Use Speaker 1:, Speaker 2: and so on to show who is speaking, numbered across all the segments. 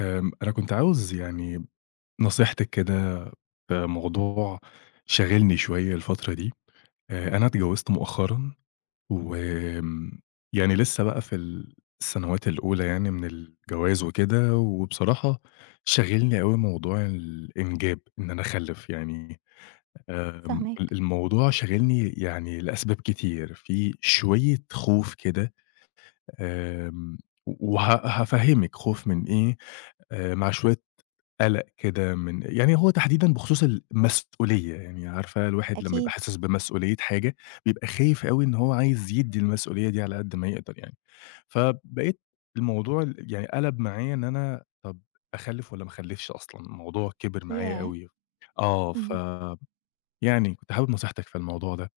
Speaker 1: أنا كنت عاوز يعني نصيحتِك كده في موضوع شاغلني شوية الفترة دي. أنا اتجوزت مؤخرًا وآمم، يعني لسه بقى في السنوات الأولى يعني من الجواز وكده، وبصراحة شاغلني أوي موضوع الإنجاب، إن أنا أخلِّف يعني. آمم، ال
Speaker 2: فاهماك،
Speaker 1: الموضوع شاغلني يعني لأسباب كتير، في شوية خوف كده. آمم، و وه هافهّمِك خوف من إيه، مع شوية قَلَق كده من يعني، هو تحديدًا بخصوص المسؤولية، يعني عارفة الواحد لمّا يبقى
Speaker 2: أكيد،
Speaker 1: حاسس بمسؤولية حاجة، بيبقى خايف أوي إن هو عايز يدّي المسؤولية دي على قد ما يقدر يعني. فبقيت الموضوع يعني قَلَب معايا إن أنا طَب أخلِّف والّا ما أخلِّفش أصلًا؟ الموضوع كِبِر معايا
Speaker 2: ياه!
Speaker 1: أوي. آه،
Speaker 2: اهم.
Speaker 1: يعني كنت حابب نصيحتِك في الموضوع ده.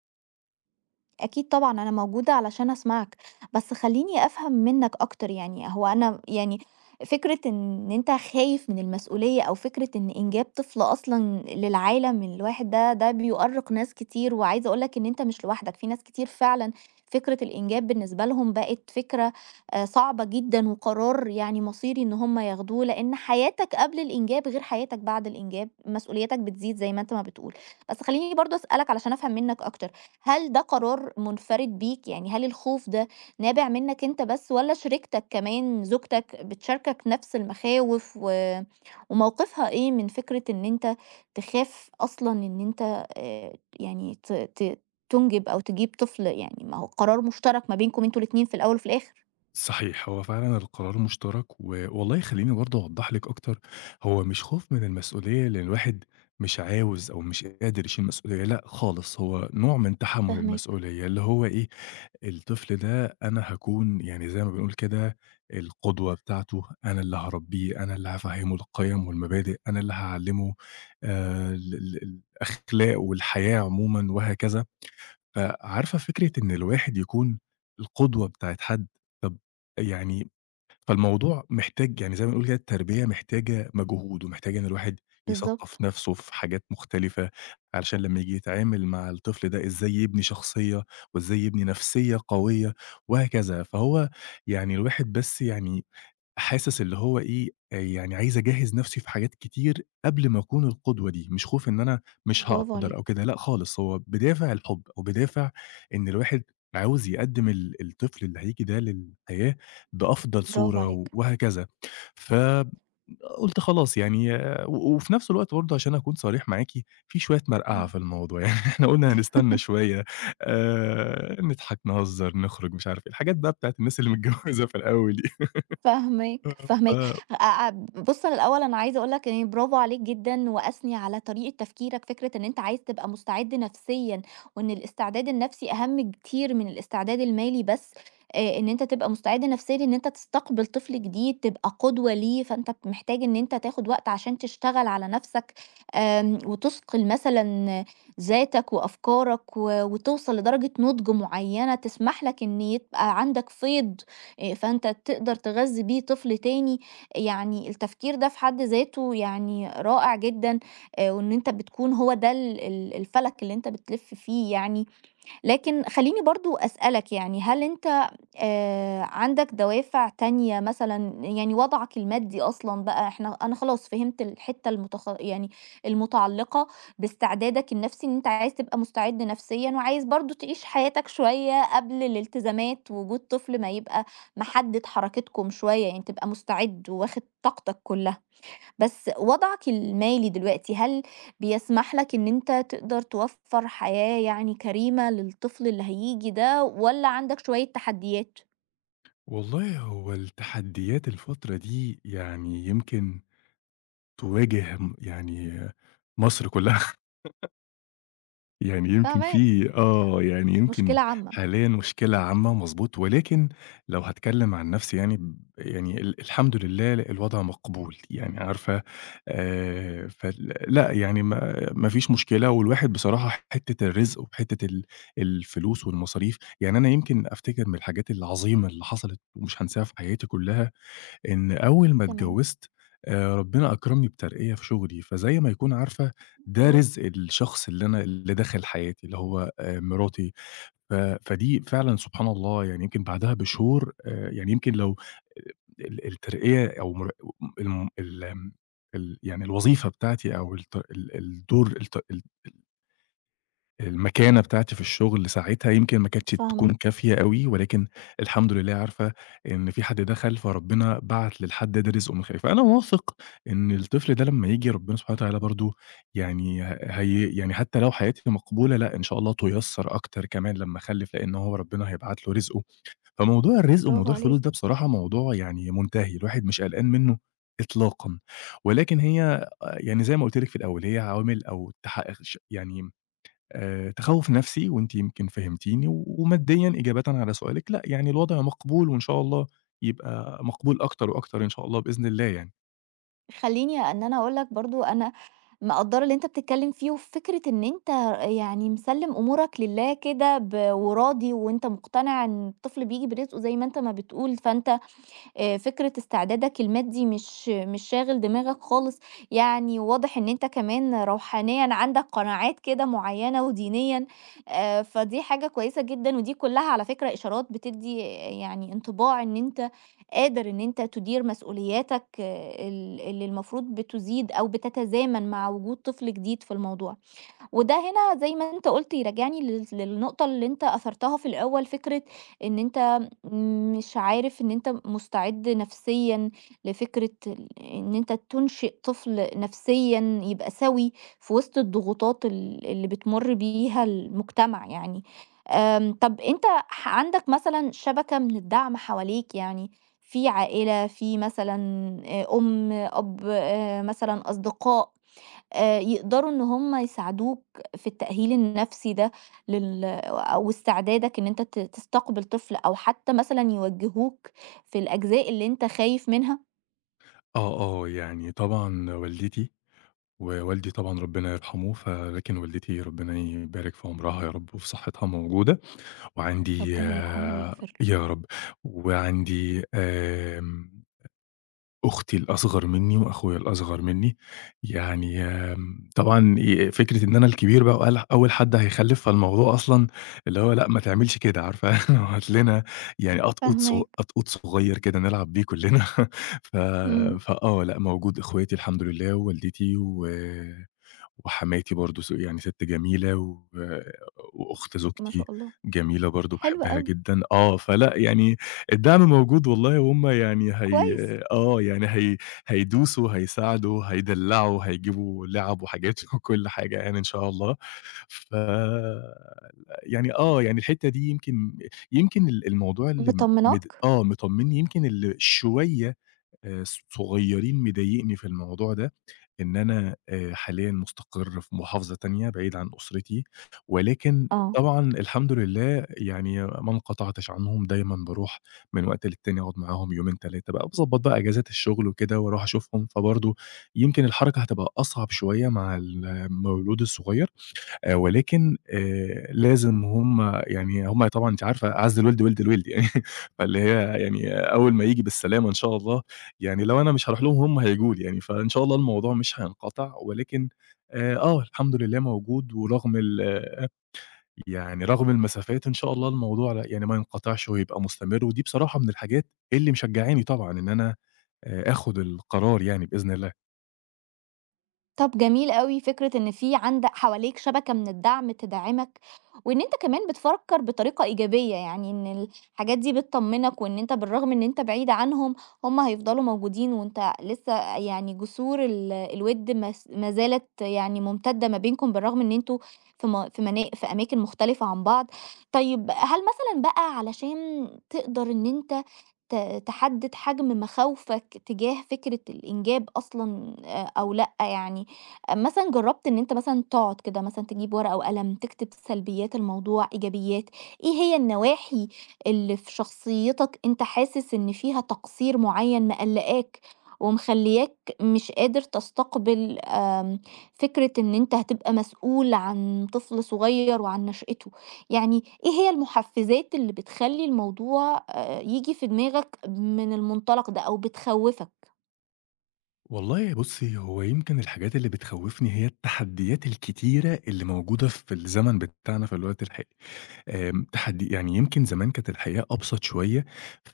Speaker 2: أكيد طبعًا أنا موجودة علشان أسمعك، بس خلّيني أفهم منّك أكتر يعني هو أنا يعني فكرة إن أنت خايف من المسؤولية أو فكرة إن إنجاب طفل أصلًا للعالم الواحد ده، ده بيؤرّق ناس كتير، وعايزة أقول لك إن أنت مش لوحدك، في ناس كتير فعلًا فكرة الإنجاب بالنسبة لهم بقت فكرة صعبة جدًا وقرار يعني مصيري إن هم ياخدوه، لإن حياتك قبل الإنجاب غير حياتك بعد الإنجاب، مسؤولياتك بتزيد زي ما أنت ما بتقول، بس خلّيني برضه أسألك علشان أفهم منّك أكتر. هل ده قرار منفرد بيك؟ يعني هل الخوف ده نابع منك أنت بس والّا شريكتك كمان زوجتك بتشاركك نفس المخاوف و وموقفها إيه من فكرة إن أنت تخاف أصلًا إن أنت يعني ت ت تُنجب أو تجيب طفل؟ يعني ما هو قرار مشترك ما بينكم أنتم الاتنين في الأول وفي الآخر.
Speaker 1: صحيح، هو فعلًا القرار مشترك، والله خلّيني برضه أوضّح لِك أكتر. هو مش خوف من المسؤولية لإن الواحد مش عاوز أو مش قادر يشيل مسؤولية، لأ خالص، هو نوع من تحمُّل
Speaker 2: فاهماك،
Speaker 1: المسؤولية، اللي هو إيه. الطفل ده أنا هاكون يعني زي ما بنقول كده القدوة بتاعته، أنا اللي هاربّيه، أنا اللي هافهّمه القيم والمبادئ، أنا اللي هاعلّمه ال ال الأخلاق والحياة عمومًا وهكذا. فعارفة فكرة إن الواحد يكون القدوة بتاعة حد، طب يعني فالموضوع محتاج يعني زي ما بنقول كده التربية محتاجة مجهود، ومحتاجة إن الواحد
Speaker 2: بالضبط،
Speaker 1: يثقّف نَفْسه في حاجات مختلفة، علشان لمّا ييجي يتعامل مع الطفل ده إزاي يبني شخصية، وإزاي يبني نَفْسية قوية وهكذا. فهو يعني الواحد بس يعني حاسس اللي هو إيه، يعني عايز أجهّز نَفْسي في حاجات كتير قبل ما أكون القدوة دي، مش خوف إن أنا مش
Speaker 2: برافو
Speaker 1: هاقدر أو
Speaker 2: عليك،
Speaker 1: كده، لأ خالص، هو بدافع الحُب أو بدافع إن الواحد عاوز يقدّم الطفل اللي هييجي ده للحياة بأفضل
Speaker 2: برافو
Speaker 1: صورة
Speaker 2: عليك.
Speaker 1: وهكذا. فقُلت خلاص يعني آه، وفي نفس الوقت برضه عشان أكون صريح معاكِ، في شوية مرقعة
Speaker 2: إمم.
Speaker 1: في الموضوع يعني إحنا قُلنا هنستنى شوية. نضحك، نهزر، نخرج، مش عارف إيه، الحاجات بقى بتاعة الناس اللي متجوزة في الأول دي.
Speaker 2: فاهماك، فاهماك.
Speaker 1: آه،
Speaker 2: أ بُص أنا الأول أنا عايزة أقول لك يعني برافو عليك جدًا وأثني على طريقة تفكيرك، فكرة إن أنت عايز تبقى مستعد نفسيًا، وإن الاستعداد النفسي أهم كتير من الاستعداد المالي بس، إن أنت تبقى مستعد نفسيًا إن أنت تستقبل طفل جديد، تبقى قدوة ليه، فأنت محتاج إن أنت تاخد وقت عشان تشتغل على نفسك، وتثقل مثلًا ذاتك وأفكارك و وتوصل لدرجة نضج معينة تسمح لك إن يبقى عندك فِيض فأنت تقدر تغذّي بيه طفل تاني، يعني التفكير ده في حد ذاته يعني رائع جدًا، وإن أنت بتكون هو ده ال ال الفلك اللي أنت بتلِف فيه يعني، لكن خلّيني برضه أسألك يعني هل أنت عندك دوافع تانية مثلًا، يعني وضعك المادي أصلًا بقى إحنا أنا خلاص فهمت الحتّة يعني المتعلقة باستعدادك النفسي، إن أنت عايز تبقى مستعد نفسيًا وعايز برضه تعيش حياتك شوية قبل الالتزامات، ووجود طفل ما يبقى محدد حركتكم شوية، يعني تبقى مستعد وواخد طاقتك كلها. بس وضعك المالي دلوقتي هل بيسمح لك إن أنت تقدر توفّر حياة يعني كريمة للطفل اللي هييجي ده والّا عندك شوية تحديات؟
Speaker 1: والله هو التحديات الفترة دي يعني يمكن تواجه يعني مصر كلها. يعني يمكن
Speaker 2: فاهماك.
Speaker 1: في يعني يمكن
Speaker 2: مشكلة عامة،
Speaker 1: حاليًا مشكلة عامة مضبوط، ولكن لو هاتكلم عن نفسي يعني يعني الحمد لله الوضع مقبول، يعني عارفة فال لأ يعني ما فيش مشكلة، والواحد بصراحة حتّة الرزق وحتّة الفلوس والمصاريف، يعني أنا يمكن أفتكر من الحاجات العظيمة اللي حصلت ومش هانساها في حياتي كلّها إن أول ما
Speaker 2: تمام،
Speaker 1: اتجوّزت ربنا أكرمني بترقية في شُغلي، فزي ما يكون عارفة ده
Speaker 2: برافو،
Speaker 1: رزق الشخص اللي أنا اللي داخل حياتي اللي هو مراتي. ف فدي فعلًا سبحان الله يعني يمكن بعدها بشهور يعني يمكن لو الترقية أو مر الم ال آمم ال يعني الوظيفة بتاعتي أو الت ال الدور الت ال المكانة بتاعتي في الشغل ساعتها يمكن ما كانتش
Speaker 2: فاهماك،
Speaker 1: تكون كافية أوي، ولكن الحمد لله عارفة إن في حد دخل، فربنا بعت للحد ده رزقه من الخير، فأنا واثق إن الطفل ده لمّا ييجي ربنا سبحانه وتعالى برضه يعني هي يعني حتى لو حياتي مقبولة، لأ إن شاء الله تُيسّر أكتر كمان لمّا أخلِّف، لإن هو ربنا هيبعت له رزقه. فموضوع الرزق
Speaker 2: برافو
Speaker 1: وموضوع الفلوس
Speaker 2: عليك.
Speaker 1: ده بصراحة موضوع يعني منتهي، الواحد مش قلقان منه إطلاقًا، ولكن هي يعني زي ما قُلت لِك في الأول، هي عوامل أو تح ش يعني تخوُّف نفسي وأنتِ يمكن فهمتيني، وماديًا إجابةً على سؤالِك لأ، يعني الوضع مقبول وإن شاء الله يبقى مقبول أكتر وأكتر إن شاء الله بإذن الله يعني.
Speaker 2: خلّيني إن أنا أقول لك برضه أنا مقدّرة اللي أنت بتتكلّم فيه وفكرة إن أنت يعني مسلّم أمورك لله كده وراضي وأنت مقتنع إن الطفل بييجي برزقه زي ما أنت ما بتقول، فأنت فكرة استعدادك المادي مش شاغل دماغك خالص، يعني واضح إن أنت كمان روحانيًا عندك قناعات كده معيّنة ودينيًا، فدي حاجة كويسة جدًا، ودي كلّها على فكرة إشارات بتدّي آه، يعني انطباع إن أنت قادر إن أنت تدير مسؤولياتك آه، اللي المفروض بتُزيد أو بتتزامن مع وجود طفل جديد في الموضوع. وده هنا زي ما أنت قُلت يرجّعني للنقطة اللي أنت أثرتها في الأول، فكرة إن أنت مش عارف إن أنت مستعد نفسيًا لفكرة إن أنت تُنشئ طفل نفسيًا يبقى سَوِي في وسط الضغوطات اللي بتمُر بيها المجتمع يعني. طَب أنت عندك مثلًا شبكة من الدعم حواليك يعني، في عائلة، في مثلًا أم، أب، مثلًا أصدقاء؟ يقدروا إن هم يساعدوك في التأهيل النفسي ده أو استعدادك إن أنت تستقبل طفل أو حتى مثلًا يوجّهوك في الأجزاء اللي أنت خايف منها؟
Speaker 1: آه، آه، يعني طبعًا والدتي ووالدي طبعًا ربنا يرحمه، لكن والدتي ربنا يبارك في عمرها يا رب وفي صحتها موجودة، وعندي
Speaker 2: ربنا يرحمه
Speaker 1: آه،
Speaker 2: ويغفر له.
Speaker 1: يا رب، وعندي أختي الأصغر منّي وأخويا الأصغر منّي. يعني طبعًا فكرة إن أنا الكبير بقى أول حد هيخلّف، فالموضوع أصلًا اللي هو لأ ما تعملش كده عارفة هات لنا يعني
Speaker 2: فاهماك،
Speaker 1: أطقُط صغيّر كده نلعب بيه كلّنا ف
Speaker 2: إمم.
Speaker 1: فآه، لأ موجود إخواتي الحمد لله ووالدتي وحماتي برضه يعني سِت جميلة وأخت
Speaker 2: ما
Speaker 1: زوجتي
Speaker 2: شاء الله،
Speaker 1: جميلة برضه
Speaker 2: حلو
Speaker 1: باحبها
Speaker 2: أوي،
Speaker 1: جدًا، فلأ يعني الدعم موجود والله وهُم يعني هي
Speaker 2: كويس،
Speaker 1: آه، يعني هي هيدوسوا، هيساعدوا، هيدلّعوا، هيجيبوا لِعَب وحاجات وكل حاجة يعني إن شاء الله. ف يعني يعني الحتّة دي يمكن يمكن الموضوع اللي م مد
Speaker 2: مطمناك؟
Speaker 1: آه، مطمّني يمكن اللي شوية آآ صغيّرين مضايقني في الموضوع ده إن أنا حاليًا مُستقر في محافظة تانية بعيد عن أسرتي، ولكن
Speaker 2: آه.
Speaker 1: طبعًا الحمد لله يعني ما انقطعتش عنهم، دايمًا باروح من وقت للتاني أقعد معاهم يومين، 3 بقى، باضبّط بقى إجازات الشغل وكده وأروح أشوفهم، فبرضه يمكن الحركة هتبقى أصعب شوية مع المولود الصغير. ولكن لازم هم يعني هم طبعًا أنتِ عارفة أعَز الوِلد وِلد الوِلد يعني فاللي هي يعني أول ما ييجي بالسلامة إن شاء الله، يعني لو أنا مش هاروح لهم هم هييجوا لي يعني، فإن شاء الله الموضوع مش هينقطع ولكن الحمد لله موجود ورغم يعني رغم المسافات إن شاء الله الموضوع لأ يعني ما ينقطعش ويبقى مستمر، ودي بصراحة من الحاجات اللي مشجّعاني طبعًا إن أنا آخُد القرار يعني بإذن الله.
Speaker 2: طب جميل أوي فكرة إن في عند حواليك شبكة من الدعم تدعمك، وإن أنت كمان بتفكر بطريقة إيجابية، يعني إن الحاجات دي بتطمنك وإن أنت بالرغم إن أنت بعيد عنهم هم هيفضلوا موجودين وأنت لسه يعني جسور الود ما زالت يعني ممتدة ما بينكم بالرغم إن أنتوا في م- في منا- في أماكن مختلفة عن بعض. طيب هل مثلا بقى علشان تقدر إن أنت تحدد حجم مخاوفك تجاه فكرة الإنجاب أصلا آه، أو لأ يعني مثلًا جرّبت إن أنت مثلًا تقعد كده مثلًا تجيب ورقة وقلم تكتب سلبيات الموضوع، إيجابيات، إيه هي النواحي اللي في شخصيتك أنت حاسس إن فيها تقصير معيّن مقلّقاك ومخلّياك مش قادر تستقبل فكرة إن أنت هتبقى مسؤول عن طفل صغير وعن نشأته، يعني إيه هي المحفزات اللي بتخلّي الموضوع ييجي في دماغك من المنطلق ده أو بتخوّفك؟
Speaker 1: والله بُصّي، هو يمكن الحاجات اللي بتخوّفني هي التحديات الكتيرة اللي موجودة في الزمن بتاعنا في الوقت الحالي. آمم، تحدي يعني يمكن زمان كانت الحياة أبسط شوية،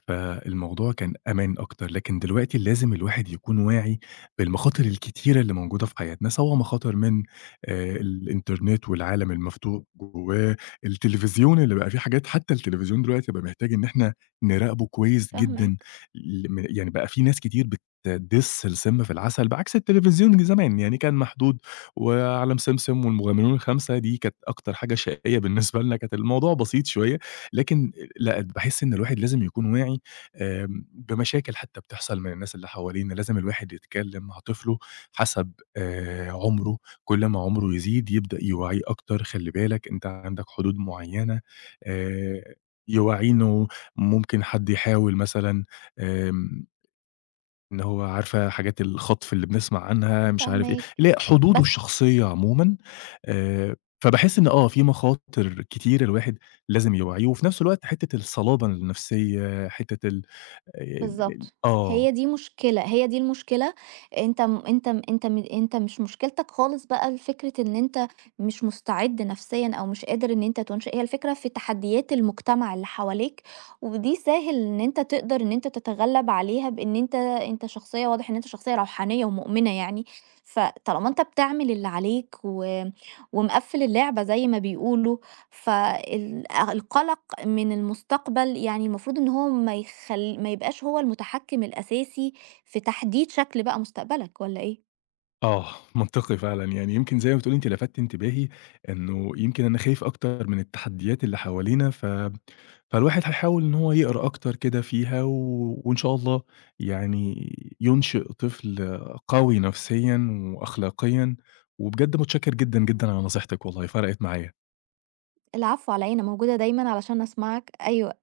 Speaker 1: فالموضوع كان أمان أكتر، لكن دلوقتي لازم الواحد يكون واعي بالمخاطر الكتيرة اللي موجودة في حياتنا، سواء مخاطر من الإنترنت والعالم المفتوح جواه، التلفزيون اللي بقى فيه حاجات حتى التلفزيون دلوقتي بقى محتاج إن إحنا نراقبه كويس جدًا،
Speaker 2: فاهماك.
Speaker 1: ل م يعني بقى في ناس كتير بتدِس السم في العسل، بعكس التلفزيون زمان يعني كان محدود وعالم سمسم والمغامرون الخمسة دي كانت أكتر حاجة شقية بالنسبة لنا، كانت الموضوع بسيط شوية، لكن لأ، باحس إن الواحد لازم يكون واعي بمشاكل حتى بتحصل من الناس اللي حوالينا، لازم الواحد يتكلم مع طفله حسب عمره، كل ما عمره يزيد يبدأ يوعيه أكتر، خلّي بالك أنت عندك حدود معيّنة آآ، يوعيه إنه ممكن حد يحاول مثلًا آمم إن هو عارفة حاجات الخطف اللي بنسمع عنها مش عارف إيه،
Speaker 2: فاهماك،
Speaker 1: اللي هي حدوده
Speaker 2: بس
Speaker 1: الشخصية عمومًا، آآ، فباحس إن في مخاطر كتير الواحد لازم يوعيه، وفي نفس الوقت حتّة الصلابة النفسية، حتّة ال آآ،
Speaker 2: بالضبط.
Speaker 1: آه.
Speaker 2: هي دي مشكلة، هي دي المشكلة. أنت مش مشكلتك خالص بقى الفكرة إن أنت مش مستعد نفسيًا أو مش قادر إن أنت تنشئ، هي الفكرة في تحديات المجتمع اللي حواليك، ودي سهل إن أنت تقدر إن أنت تتغلب عليها بإن أنت شخصية واضح إن أنت شخصية روحانية ومؤمنة يعني، فطالما أنت بتعمل اللي عليك و ومقفّل اللعبة زي ما بيقولوا، فالقلق من المستقبل يعني المفروض إن هو ما يبقاش هو المتحكم الأساسي في تحديد شكل بقى مستقبلك والّا إيه؟
Speaker 1: آه. منطقي فعلًا، يعني يمكن زي ما بتقولي أنتِ لفتِّ انتباهي إنه يمكن أنا خايف أكتر من التحديات اللي حوالينا، فالواحد هيحاول إن هو يقرا أكتر كده فيها، وإن شاء الله يعني ينشئ طفل قوي نفسيًا وأخلاقيًا، وبجد متشكر جدًا، جدًا على نصيحتِك والله فرقِت معايا.
Speaker 2: العفو على إيه، أنا موجودة دايمًا علشان أسمعك، أيوه.